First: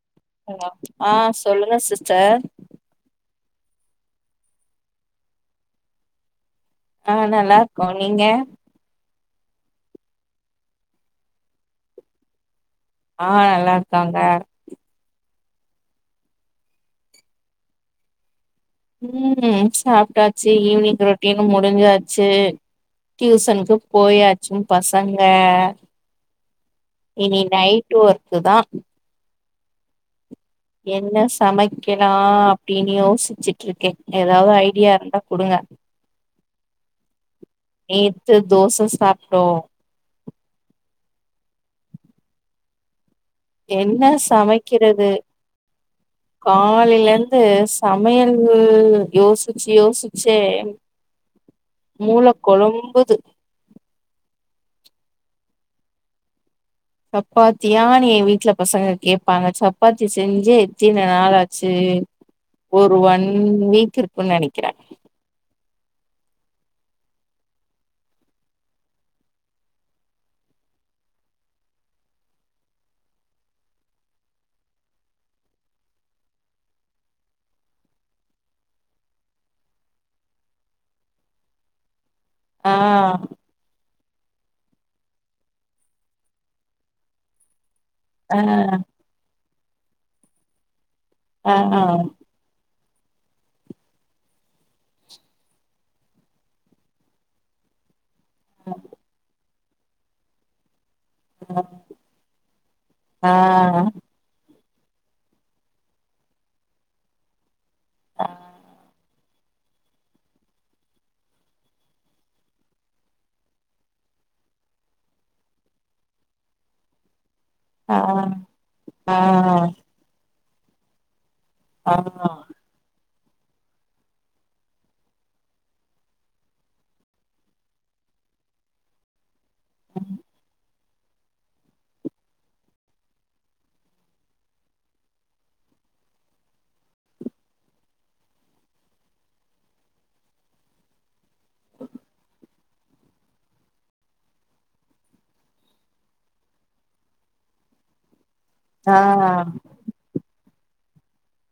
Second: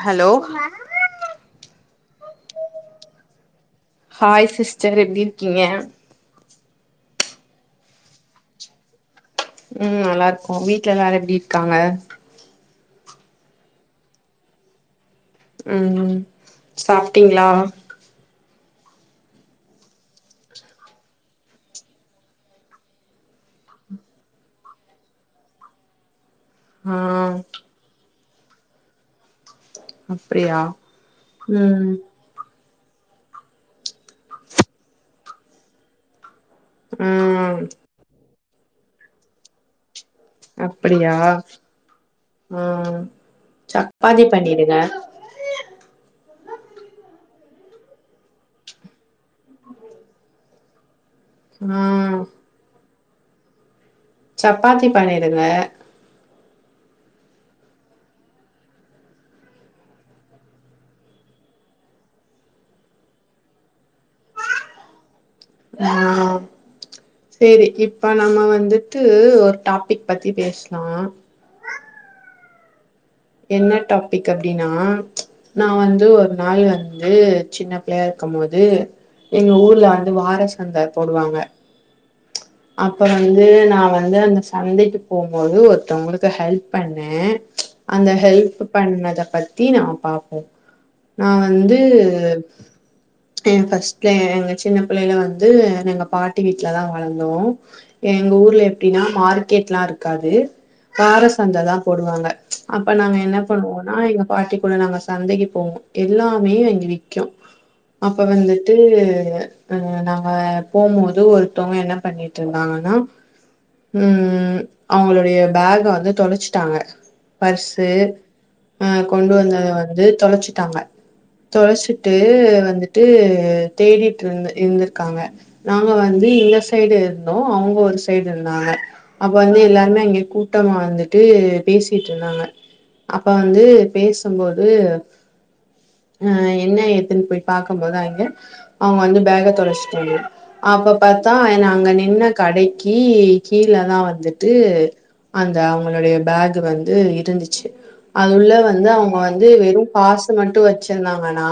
hello ஆ சொல்லுங்க sister hi sister எப்டி இருக்கீங்க ஆ நல்லா இருக்கோ நீங்க ம் நல்லா இருக்கோ வீட்ல எல்லாரு எப்டி இருக்காங்க ஆ நல்லா இருக்காங்க ம் ம் சாப்ட்டீங்களா ம் சாப்ட்டாச்சு ஈவினிங் ரொட்டீனு முடிஞ்சாச்சு டியூசனுக்கு போயாச்சு பசங்க ஆ இனி நைட்டு ஒர்க்குதா அப்டியா என்ன ம் சமக்கலா அப்படின்னு யோசிச்சுட்டு இருக்கே ஏதாவது ஐடியா இருந்தா கொடுங்க ம் நேத்து தோச சாப்டோம் அப்படியா உம் என்ன சப்பாத்தி பண்ணிடுங்க [inaudible] காலையிலர்ந்து சமையல்லு யோசிச்சு யோசிச்சே [unintelligible] ம் மூள கொழம்புது சப்பாத்தி பண்ணிடுங்க சப்பாத்தியானு எ வீட்ல பசங்க கேப்பாங்க சப்பாத்தி செஞ்செ எத்தன நாளாச்சு ஒரு ஒன் வீக் இருக்குன்னு நெனக்கிறே வாவ் சரி இப்ப நம்ம வந்துட்டு ஒரு டாபிக் பத்தி பேஸ்லா என்ன டாபிக் அப்டினா நா வந்து ஒரு நாள் வந்து சின்ன பிள்ளையா இருக்கும் போது எங்க ஊர்ல வந்து வார சந்த போடுவாங்க ஆ அப்ப வந்து நா வந்து அந்த சந்தக்கி போம்போது ஒருத்தவங்களுக்கு ஹெல்ப் பண்ணே அந்த ஆ ஹெல்ப் பண்ணத பத்தி நாம பாப்போ நா ஆ வந்து ஆ எ ஃபஸ்ட்ல எங்க சின்ன பிள்ளையில வந்து நாங்க பாட்டி வீட்லதா வளந்தோ எங்க ஊர் எப்டின்னா மார்க்கெட்லா இருக்காது வார சந்த தா போடுவாங்க அப்ப நாங்க ஆ ஆ என்ன பண்ணுவோனா எங்க பாட்டிகூட நாங்க சந்தக்கி போவோ எல்லாமே அங்க விக்கு அப்ப வந்துட்டு நாங்க போம்போது ஒருத்தொங்க என்ன பண்ணிட்ருந்தாங்கன்னா உம் அவங்களுடைய பேக்க வந்து தொலைச்சிட்டாங்க பர்ஸு ஆ ஆ கொண்டு வந்தத வந்து தொலச்சிட்டங்க தொலச்சிட்டு வந்து டு தேடிட்ருந் இருந்துருக்காங்க நாங்க வந்து யூ எஸ் சைட் இருந்தோ அவங்க ஒரு சைட் இருந்தாங்க அப்ப வந்து எல்லாருமே அங்க கூட்டமா வந்து ட்டு பேசிட்ருந்தாங்க அப்ப வந்து பேசும்போது அ என்ன ஏத்துன்னு போய் பாக்கபோது அங்க அவங்க வந்து பேக தொலச்சுட்டாங்க அவங்க பாத்தா என்ன அங்க நின்ன கடை க்கி கீழதா வந்துட்டு அந்த அவங்களுடைய பேக் வந்து இருந்துச்சு அதுள்ள ந்து ஆ அவங்க வந்து வெறு பாசு மட்டு வச்சிருந்தாங்கன்னா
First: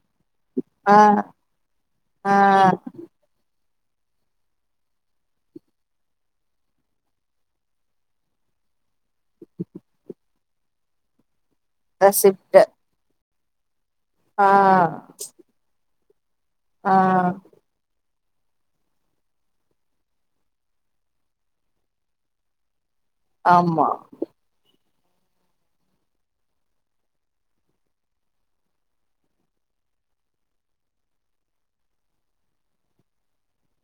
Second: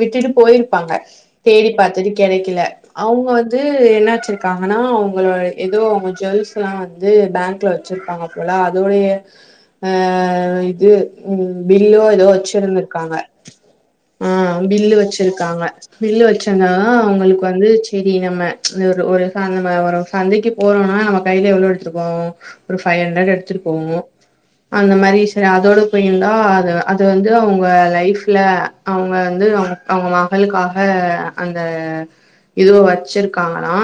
விட்டு போய்ருப்பாங்க ஆ தேடி பாத்துட்டு ஆ கெடக்கல அவங்க வந்து என்னாச்சு தாங்கன்னா அவங்களோட ஏதோ அவங்க ஜுவல்ஸ்ஸெல்லா வந்து பேங்க்ல வச்சிருப்பாங்க போல அதோடைய அ இது பில்லு ஏதோ ரெசிப்ட்டு வச்சிருந்திருக்காங்க ஆ பில்லு வச்சிருக்காங்க பில்லு வச்சிருந்தாதா ஆ அவங்களுக்கு வந்து செரி நம்ம இந்த ஒரு அந்தமாரி ஒரு சந்தக்கி போறோனா நம்ம கைல எவ்ளோ எடுத்துட்டுப்போவோ ஒரு ஃபைவ் ஹண்ட்ரட் எடுத்துட்டு ஆமா போவோ அந்த மாரி சரி அதோட போய்ந்தா அத அத வந்து அவ்ங்க லைஃப்ல அவ்ங்க வந்து அவ்ங்க அவ்ங்க மகளுக்காக அந்த இதுவா வச்சிருக்காங்களா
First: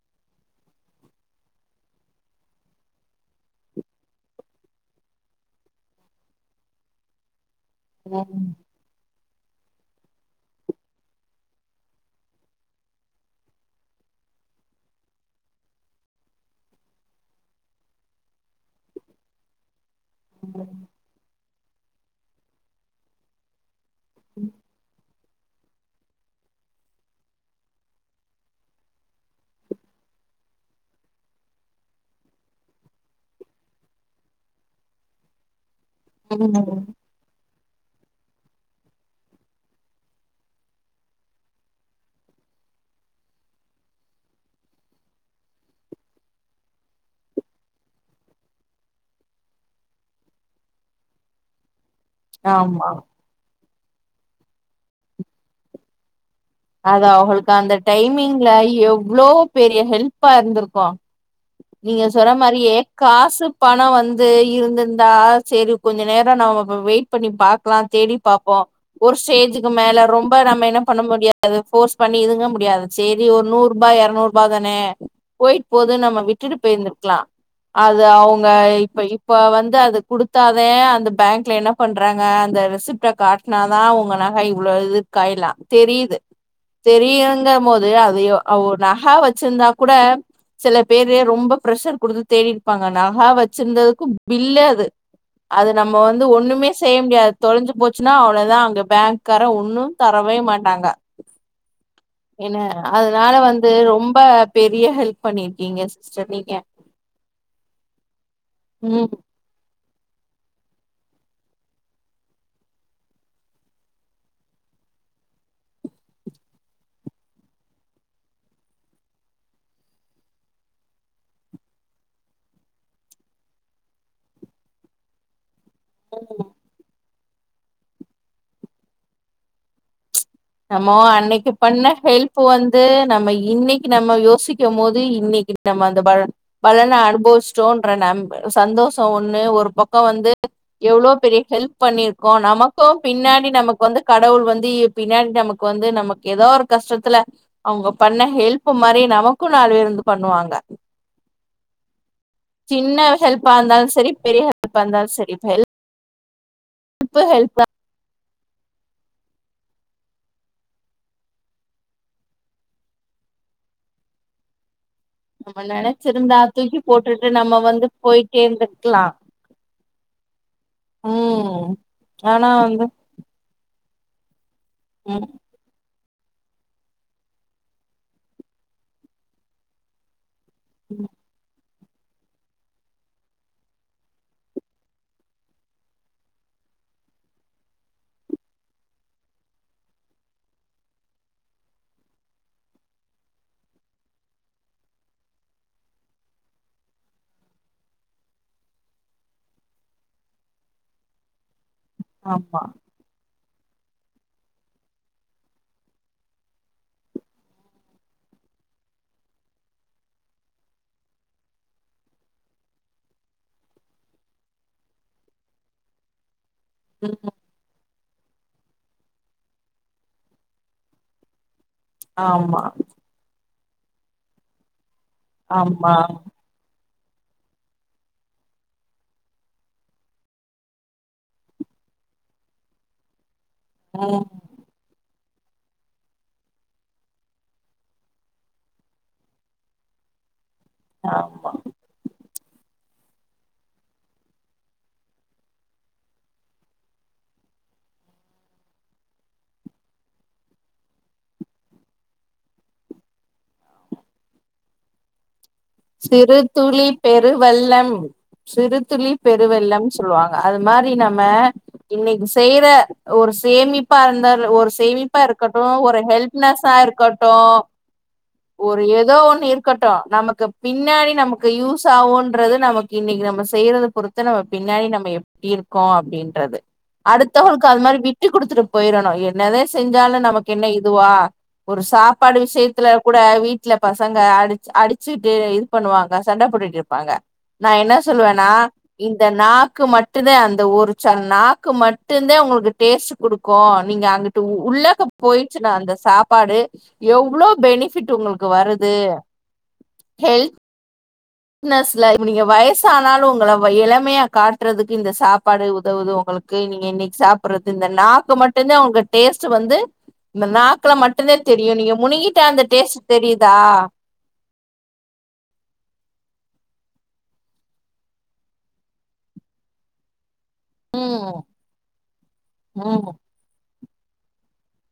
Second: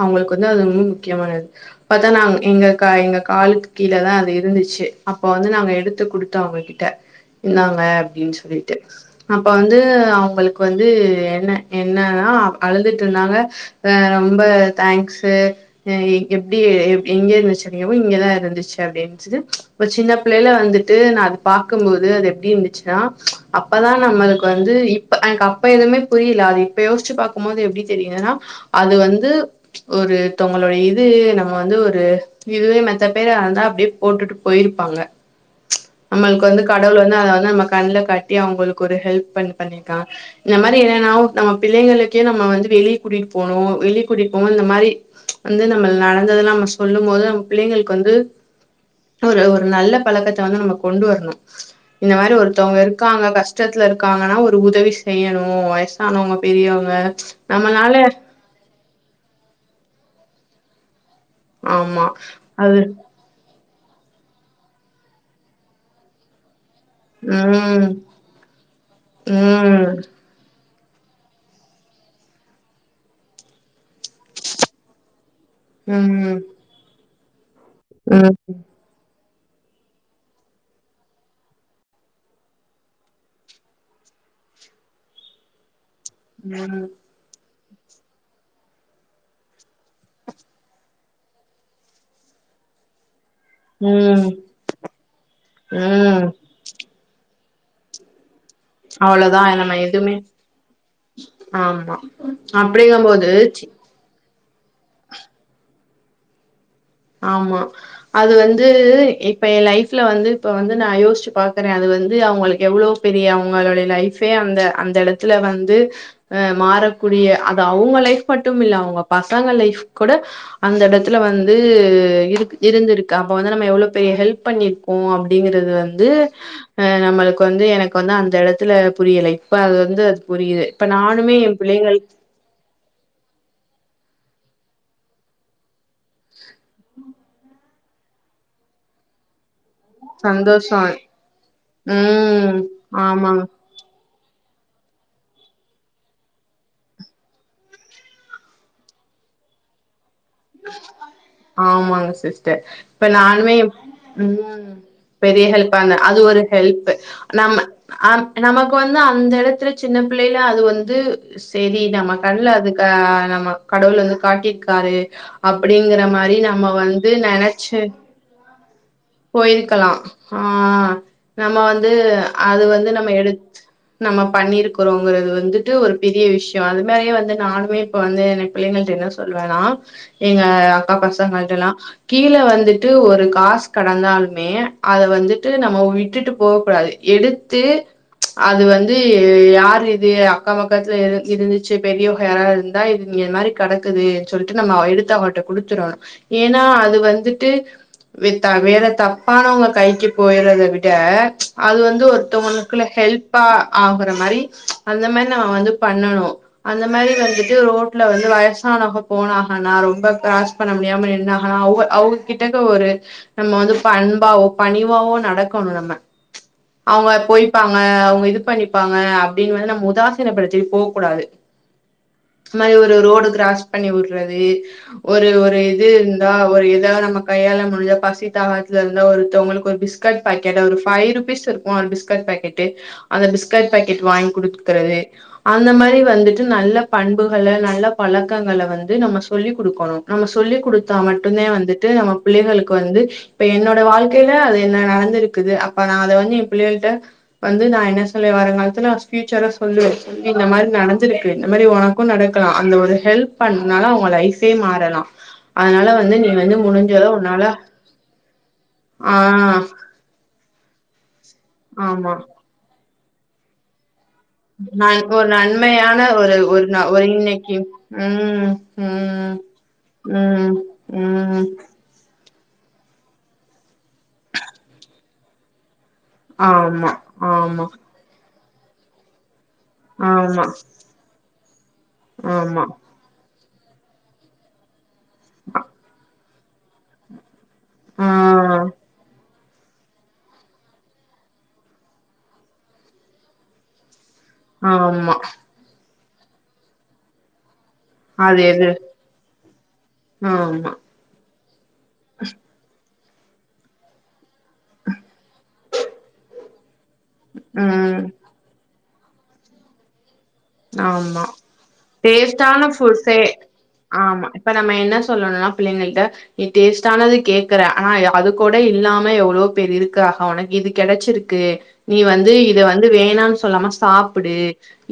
அவ்ங்களுக்கு வந்து அது ரொம்ப முக்கியமானது பாத்தா நாங் எங்க க எங்க காலுக்கு கீழதா அது இருந்துச்சு அப்ப வந்து நாங்க எடுத்து குடுத்தோ அவ்ங்கக்கிட்ட இந்தாங்க அப்டின் ம் சொல்லி ட்டு அப்ப வந்து அவ்ங்களுக்கு வந்து என்ன என்னன்னா அழுதுட்ருந்தாங்க ஆ ரொம்ப தேங்க்ஸு ஆ இங்க எப்டி எப் எங்கேர்ந்துச்சு அப்டிங்கபோது இங்கதா இருந்துச்சு அப்டின்ட்டு ஒரு சின்ன புள்ளைய்ல வந்துட்டு நா அது பாக்கும்போது அது எப்டி இருந்துச்சுன்னா அப்பதா நம்மளுக்கு வந்து இப் ப எனக்கு அப்ப எதுமே புரியெல அது இப்ப யோசிச்சு பாக்கும்போது எப்டி தெரியுதுன்னா அது வந்து ஒரு தோங்களோட இது நம்ம வந்து ஒரு இதுவே மெத்த பேர் இருந்தா அப்டியே போட்டுட்டு போயிருப்பாங்க நம்மளுக்கு வந்து ம் கடவுள் வந்து அத வந்து நம்ம கண்ல காட்டி அவ்ங்களுக்கு ஒரு ஹெல்ப் பண்ண பண்ணிருக்கா இந்த மாரி என்னன்னா ஒருத்தங்க பிள்ளைங்களுக்கே நம்ம வந்து வெளிய கூட்டிட் போணோ வெளிய கூட்டிட் போம்போ இந்த மாரி வந்து நம்ம நடந்ததெல்லா நம்ம சொல்லும் போது நம்ம பிள்ளைங்களுக்கு வந்து ஒரு ஒரு நல்ல பழக்கத்த வந்து நம்ம கொண்டு வர்ணு இந்த மாரி ஒருத்தவ்ங்க ஆமா இருக்காங்க கஷ்டத்துல இருக்காங்கன்னா ஒரு உதவி செய்யணு வைஸ் சானவங்க பெரியவங்க நம்மனால ல எவ்ளோ பெரிய ஹெல்ப்பா இருந்துருக்கோ நீங்க ஆமா சொன்ன மாரியே அது காசு பணொ வந்து இருந்துருந்தா சேரி கொஞ்ச நேரொ நம்ம வெயிட் பண்ணி பாக்லா ம் தேடி பாப்போ ஒரு ஸ்டேஜுக்கு ம் மேல ரொம்ப நம்ம என்ன பண்ண முடி து ஃபோர்ஸ் பண்ணி இதுங்க முடியாது சேரி ஒரு நூற் பா எரநூறுபா தானே போயிட்டு போது நம்ம ம் விட்டுட்டு போய்ருந்த்ருக்லா அத ம் அவ்ங்க இப்ப இப்ப வந்து அத குடுத்தாதே அந்த பேங்க்ல என்ன பண்றாங்க அந்த ரெசிப்ட்ட காட் னாதா உங்க நக இவ்ளோ இது காய்லா தெரிய்து ம் தெரியுங்க போது அதயு அவு ஒரு நக வச்சிருந்தாக் கூட சில பேரு ரொம்ப ப்ரஷர் குடுத்து தேடிருப்பாங்க நக வ சிருந்ததுக்கு ம் பில்லே அது அது நம்ம வந்து ம் ஒண்ணுமே செய்ய முடியாது தொலஞ்சு போச்சுன்னா அவ்ளொதா அங்க அவ்ளோதா பேங்க்கார நம்ம ஒன்னு எதுவுமே தரவே மாட்டாங்க ஆமா என்ன அப்டிங்கும்போது அதனால சி வந்து ரொம்ப பெரிய ஹெல்ப் பண்ணிருக்கீங்க சிஸ்டர் நீங்க ஆமா அது வந்து ம் எ ப்ப ஏ லைஃப்ல வந்து இப்ப வந்து நா யோஷ்ச்சு பாக்குற அது வந்து அவுங்களுக்கு எவ்ளோ பெரிய அவுங்களுடைய லைஃப் பயே அந்த அந்த எடத்துல வந்து ஆ மாறக்கூடிய அது அவுங்க லைஃப் மட்டும் இல்ல அவுங்க பசங்க லைஃப் கூட அந்தெடத்துல வந்து து இருக் இருந்துருக்கு அப்ப வந்து நம்ம எவ்ளோ பெரிய ஹெல்ப் பண்ணிர்க்கோ அப்டிங்கிற து வந்து அ நம்மளுக்கு வந்து எனக்கு வந்து அந்த எடத்துல புரியல இப்ப அத வந்து புரியிது இப்ப நானுமே ஏப் பிள்ளைங்கள் இப்போ வந்து நம்ம இன்னக்கி நம்ம யோசிக்கம் போது இன்னக்கி நம்ம அந்த பல பலன அனுபவிச்சிட்டோன்ற நம் சந்தோஷொ ஒன்னு ஒரு பக் கொ வந்து சந்தோஷோ எவ்ளோ பெரிய ஹெல்ப் பண்ணிருக்கோ ம் நமக்கு ஆமாங்க பின்னாடி நமக் வந்து கடவுள் வந்து பின்னாடி நமக்கு வந்து நமக்கு எதோ ஒரு கஷ்டத்துல அவுங்க பண்ண ஹெல்ப் மாரி நமக்கு நாலு பேரு வந்து பண்ணுவாங்க ஆமாங்க சிஸ்டர் சின்ன இப்ப ஹெல்ப்பா நானுமே இருந்தாலும் சரி பெரிய ம் ஹெல்ப்பா இருந்தாலும் சரி பெரிய ஹெல்ப் பண்ண அது ஒரு ஹெல்ப் நம்ம அ நமக்கு வந்து அந்த இடத்துல சின்ன பிள்ளைல அது வந்து செரி நம்ம கண்ல அதுக்க நம்ம கடவுள் வந்து காட்டிக்காரு நம்ம நெனச்சிருந்தா தூக்கி போட்டுட்டு நம்ம வந்து போயிட்டே இருந்துருக்கலா போயிர்க்கலா ஆ நம்ம ம் வந்து அது வந்து நம்ம எடு நம்ம பண்ணி ம் இருக்கறொங்கறது வந்து இது ஒரு பெரிய விஷ்யோ அது மாரியே வந்து நானுமே இப்ப வந்து எ பிள்ளைங்க கிட்ட என்ன சொல்லுவன்னா எங்க அக்கா ம் பசங்கலெட்டல்லா கீழ வந்துட்டு ஒரு காசு கடந்தாலுமே அத வந்துட்டு நம்ம விட்டுட்டு போக கூடாது எடுத்து அது வந்து யார் இது அக்கம் பக்கத்துல இரு இருந்திச்சி பெரியவங்க யாராவது இதா இங்க இது மாரி கெடக்குது சொல்லிட்டு நம்ம எடுத்து அவாட்ட குடுத்துடோணு ஏன்னா அது வந்துட்டு வெத் தா வேற தப்பானவுங்க கைக்கு போயறத விட அது வந்து ஆமா ஒருத்தவங்களுக்குள்ள ஹெல்ப் ப்பா ஆகுற மாரி அந்த மாரி நம்ம வந்து பண்ணணு அந்த மாரி வந்துட்டு ரோட்ல வந்து வயசானவக போனாங்கன்னா ரொம்ப காஸ் இப்ப நம்ம நம்ம என்னாங்கனா அவ்க அவுங்ககிட்ட ஒரு நம்ம வந்து பண்பாவோ பணிவாவோ நடக்கணு நம்ம அவுங்கள ம் போய் ப்பாங்க அவுங்க இது பண்ணிப்பாங்க அப்டினு வந்து நம்ம உதாசீனப்படுத்திட்டு போ கூடாது இது ஆமா மாரி ஒரு ரோடு கிராஸ் பண்ணி உடுறது ஒரு ஒரு இது ஆமா இருந்தா ஒரு எதாவது நம்ம கையாள முடிஞ்ச பசி தாகத்ல இருந்தா ஒருத்தவங்களுக்கு ஒரு பிஸ்கட் பாக்கெட் ஒரு ஃபைவ் ருபீஸ் இருக்குமா ஒரு பிஸ்கட் பாக்கெட்டு அந்த பிஸ்கட் பாக்கெட் ம் வாங்கி குடுக்கறது அந்த மாரி வந்துட்டு நல்ல பண்புகள நல்ல பழக்கங்கள வந்து நம்ம சொல்லிக் கொடுக்கணு நம்ம சொல்லிகுடுத் தா மட்டுந்தே ஆமா வந்துட்டு நம்ம பிள்ளைகளுக்கு வந்து இப்ப என்னோட வாழ்க்கையில அது என்ன நடந்திருக்குது அப்ப நா அத வந்து என் பிள்ளைல்ட்ட வந்து நா என்ன சொல்லுவே வருங்காலத்துல பியூச்சர சொல்லுவே சொல்லி இந்த மாரி நடந்திருக்கு இந்த மாரி ஒனக் எதுவு நடக்கலா அந்த ஒரு ஹெல்ப் பண்ணனால அவுங்க லைஃபே மாறலா அதனால வந்து நீ வந்து சிறுதுளி முடிஞ்சளவு பெரு உன்னால வெள்ளம் சிறு துளி ஆ பெருவெள்ளம்னு சொல்லுவாங்க அது மாரி நம்ம ஆமா இன்னைக் செய்ற ஒரு சேமிப்பா இருந்தா ஒரு நான் சேமிப்பா ஒரு இருக்கட்டு ஒரு நன்மையான ஒரு ஹெல்ப்னஸா நா ஒரு இருக்கட்டு இன்னைக்கு ம் ஒரு ஏதோ ம் ஒண்ணு இருக் கட்டு நமக்கு ம் பின்னாடி ம் நமக்கு யூஸ் யூஸ் ஆகுன்றது நமக்கு இன்னைக்கி நம்ம செய்யறத பொறுத்து நம்ம பின்னாடி நம்ம எப்டி இருக் கோ அப்டின்றது ஆமா ஆமா அடுத்தவங்களுக்கு அது மாரி விட்டு குடுத்துட்டு போயிறணு என்னதே செஞ்சாலு ஆமா நமக்கு என்ன இதுவா ஒரு சாப்பாடு ஆமா விஷயத்துல கூட வீட் வீட்ல பசங்க அடி அடிச்சுட்டு இது பண்ணுவாங்க சண்டை போட்டுட்டு இருப்பாங்க நா என்ன ஆ சொல்லுவேன்னா இந்த நாக்கு மட்டு்ந்தா அந்த ஒரு சில நாக்கு மட்டுந்தா உங்களுக்கு டேஸ்ட் குடுக்கு நீங்க அங்க உள்ளாக்க ஆமா போயிர்ச்சுனா அந்த சாப்பாடு எவ்ளோ பெனிஃபிட் அது உங்களுக்கு எது வருது ஆமா பிட்னஸ்ல இப்ப நீங்க வயசு ஆனாலு உங்கள இளமையா காட்டுறதுக்கு இந்த சாப்பாடு உதவுது உங்களுக்கு நீங்க இன்னைக் சாப்புட்றது இந்த ம் நாக்கு மட்டுந்தா உங்க டேஸ்ட்டு வந்து இந்த நாக்குல ஆமா மட்டுந்தா தெரியு நீங்க முனுங்கிட்ட டேஸ்டான அந்த டேஸ்ட்டு ஃபுட்ஸே தெரியிதா ஆமா இப்ப நம்ம என்ன சொல்லணுன்னா புள்ளைங்ககிட்ட நீ டேஸ்ட்டானது கேக்குற ஆனா அது கூட இல்லாம எவ்ளோ பேரு இருக்காக ஒனக் இது ம் கெடச்சிருக்கு நீ வந்து இத வந்து ம் வேணான் சொல்லாம சாப்புடு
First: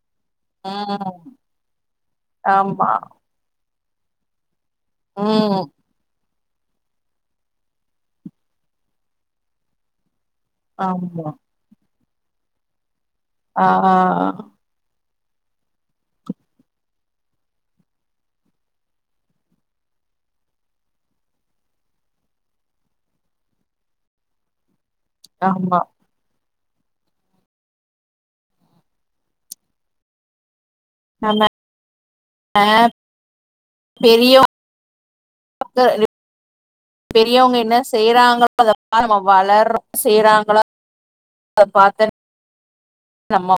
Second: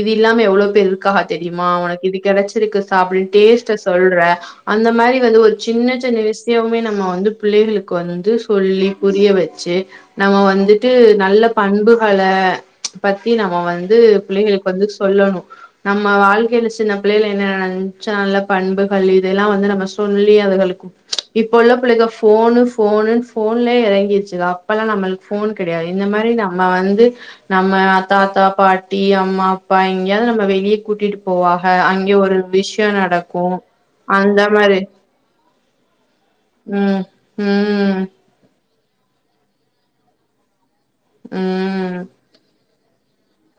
இது இல்லாம எவ்ளோ பேரு ம் இருங்காக தெரியுமா ஒனக் இது கெடச்சிர்க்கு ஆமா சாப்ட [unintelligible] டேஸ்ட்ட சொல்ற அந்த மாரி வந்து ஒரு ம் சின்ன சின்ன விஷ் சியோமே நம்ம வந்து புள்ளைகளுக்கு வந்து சொல்லி புரிய வெச்சு நம்ம வந் துட்டு ஆமா நல்ல பண்புகளா பத்தி நம்ம ஆ வந்து புள்ளைகளுக்கு வந்து சொல்லணு நம்ம வாழ்க்கையில சின்ன பிள்ளைல என்ன நடந்ச் நல்ல பண்புகள் இது எல்லா வந்து நம்ம சொல்லி அதுகளுக்கு இப்ப உள்ள பிள்ளைக ஃபோனு ஃபோனுன் ஃபோன்லே எறங்கிர்ச்சுக அப்பல்லா நம்மள்க் ஃபோன் ஆமா கெடயாது இந்த மாரி நம்ம வந்து நம்ம தாத்தா பாட்டி அம்மா பா எங்யாவ்து நம்ல வெளிய கூட்டிட்டு நம்ம போவாஹ அங்யு ஒரு விஷ்யோ நடக்கும் அந்த மாரி [unintelligible] ம் பெரியவுங்க என்ன ம் செய்றாங்க அத பாத் நம்ம வளர்ரோ செய்றாங்ளா அத ம் பாத்தனே நம்மோ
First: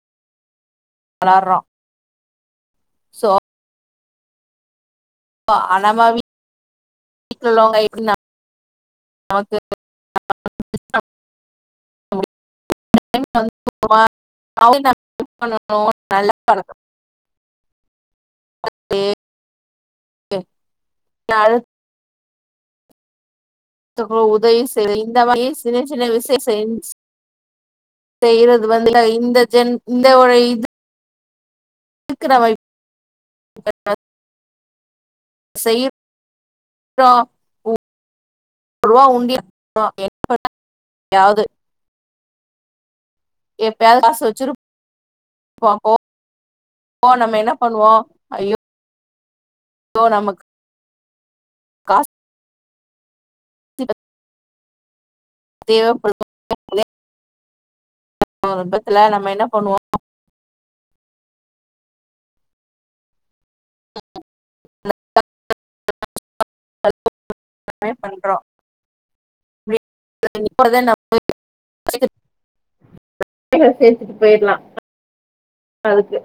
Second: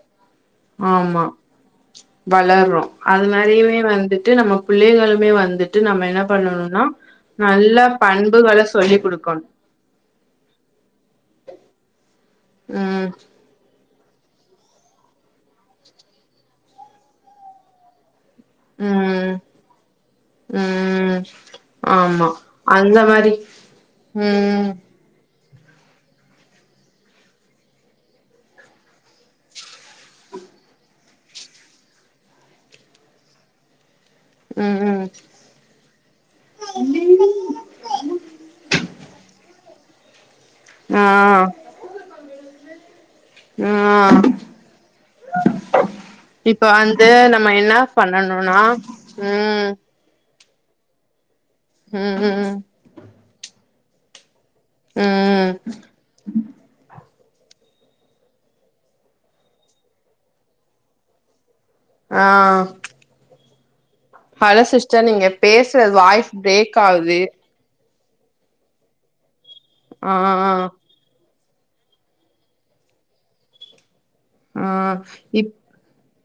வளர்றோ வளர்றோ அது சோ மாரியுமே வந்துட்டு நம்மக் பிள்ளைகள்மே வந்துட்டு நம்ம என்ன பண்ணணுன்னா நல்ல பண்புகள சொல்லி் குடுக் அது வந்துட்டு [unintelligible] ம் நல்லதுமா அவன் ஹெல்ப் பண்ணும் நல்ல பழக்கம் ம் ம் [unintelligible] ஆமா அந்த மாரி துக்கோ உதவி ம் செய் இந்த மாரி சின்ன சின்ன விஷ்ய செய் செய்யறது வந்து இந்த ஜென் [unintelligible] இந்த ஒரு இது க்குற வாய்ப் ம் ம் செய் [unintelligible] அப்புறம் [unintelligible] ஒருவா உண்டியல் பா [unintelligible] என்ன ஆ பண்றது எப்யாவ்து ம் எப்பயாவது ஆ காசு வச்சிருப்போம் இப்ப வந்து போ நம்ம என்ன என்னா பண்ணுவோம் பண்ணணுனா ஊ போ நமக்கு ம் ம் தீபத் ம் தேவப்படுத் ஒர் விபத்துல நம்ம என்ன பண்வோ ஆ ஹலோ சிஸ்டர் நீங்க பேஸ்றது வாய்ஸ் ப்ரேக் ஆவுது ட்ரை பண்றோ [unintelligible] ஆ இப்பதா நம்ம [unintelligible] சேத்துட்டு போய்ர்லா ஆ இப் அதுக்கு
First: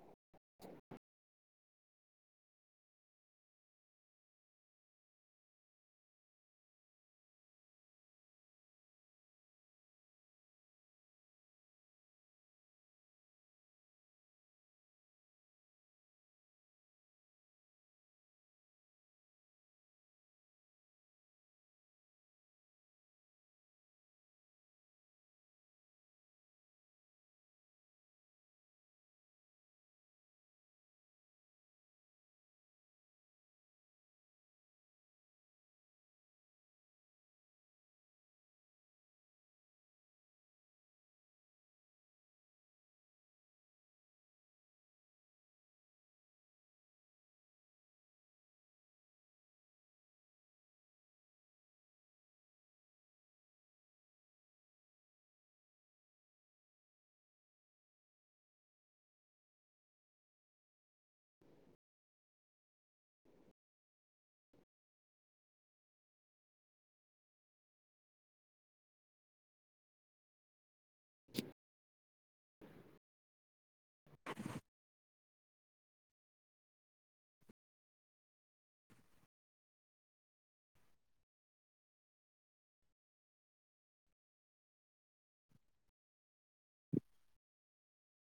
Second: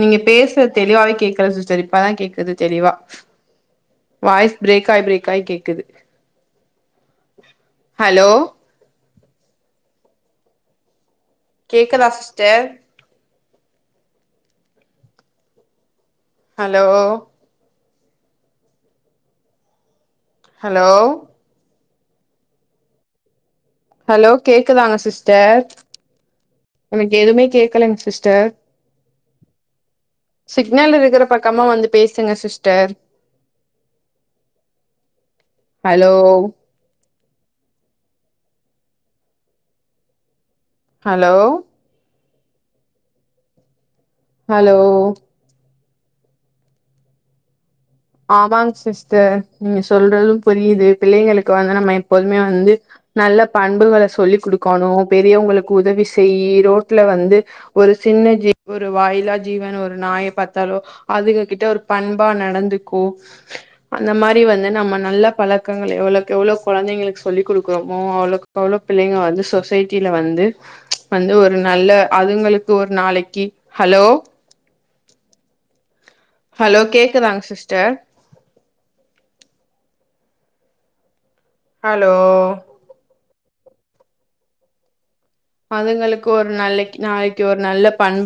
நீங்க பேஸ்றது தெளிவாவே கேக்கள சிஸ்டர் இப்ப தா கேக்குது தெளிவா வாய்ஸ் ப்ரேக் ஆய் ப்ரேக் ஆய் கேக்குது ஹலோ கேக்கதா சிஸ்டர் ஹலோ ஹலோ ஹலோ கேக்குதாங்க சிஸ்டர் நமக் எதுவுமே கேக்கலங் சிஸ்டர் சிக்னல் இருக்கிற பக்கமா வந்து பேசுங்க சிஸ்டர் ஹலோ ஹலோ ஹலோ ஆமாங் சிஸ்டர் நீங்க சொல்றதும் புரியுது பிள்ளைங்களுக்கு வந்து நம்ம எப்போதுமே வந்து நல்லப் பண்புகள சொல்லி்க் குடுக்கோணு பெரியவுங்களுக்கு உதவி செய் ரோட்ல வந்து ஒரு சின்ன ஜீ ஒரு வாயில்லா ஜீவன் ஒரு நாயப் பாத்தாலோ அதுக கிட்ட ஒருப் பண்பா நடந்துக்கோ அந்த மாரி வந்து நம்ம நல்லப் பழக்கங்கள எவ்ளோக்கெவ்ளோ கொழந்தைங்களுக்கு சொல்லி் குடுக்குறோமோ அவ்ளோக் கவ்ளோ பிள்ளைங்க வந்து சொசைட்டில வந்து வந்து ஒரு நல்ல அதுங்களுக்கு ஒரு நாளைக்கி ஹலோ ஹலோ கேக்குதாங் சிஸ்டர் ஹலோ அதுங்களுக்கு ஒரு நல்லக்கி நாளைக்கி ஒரு நல்லப் பண்பு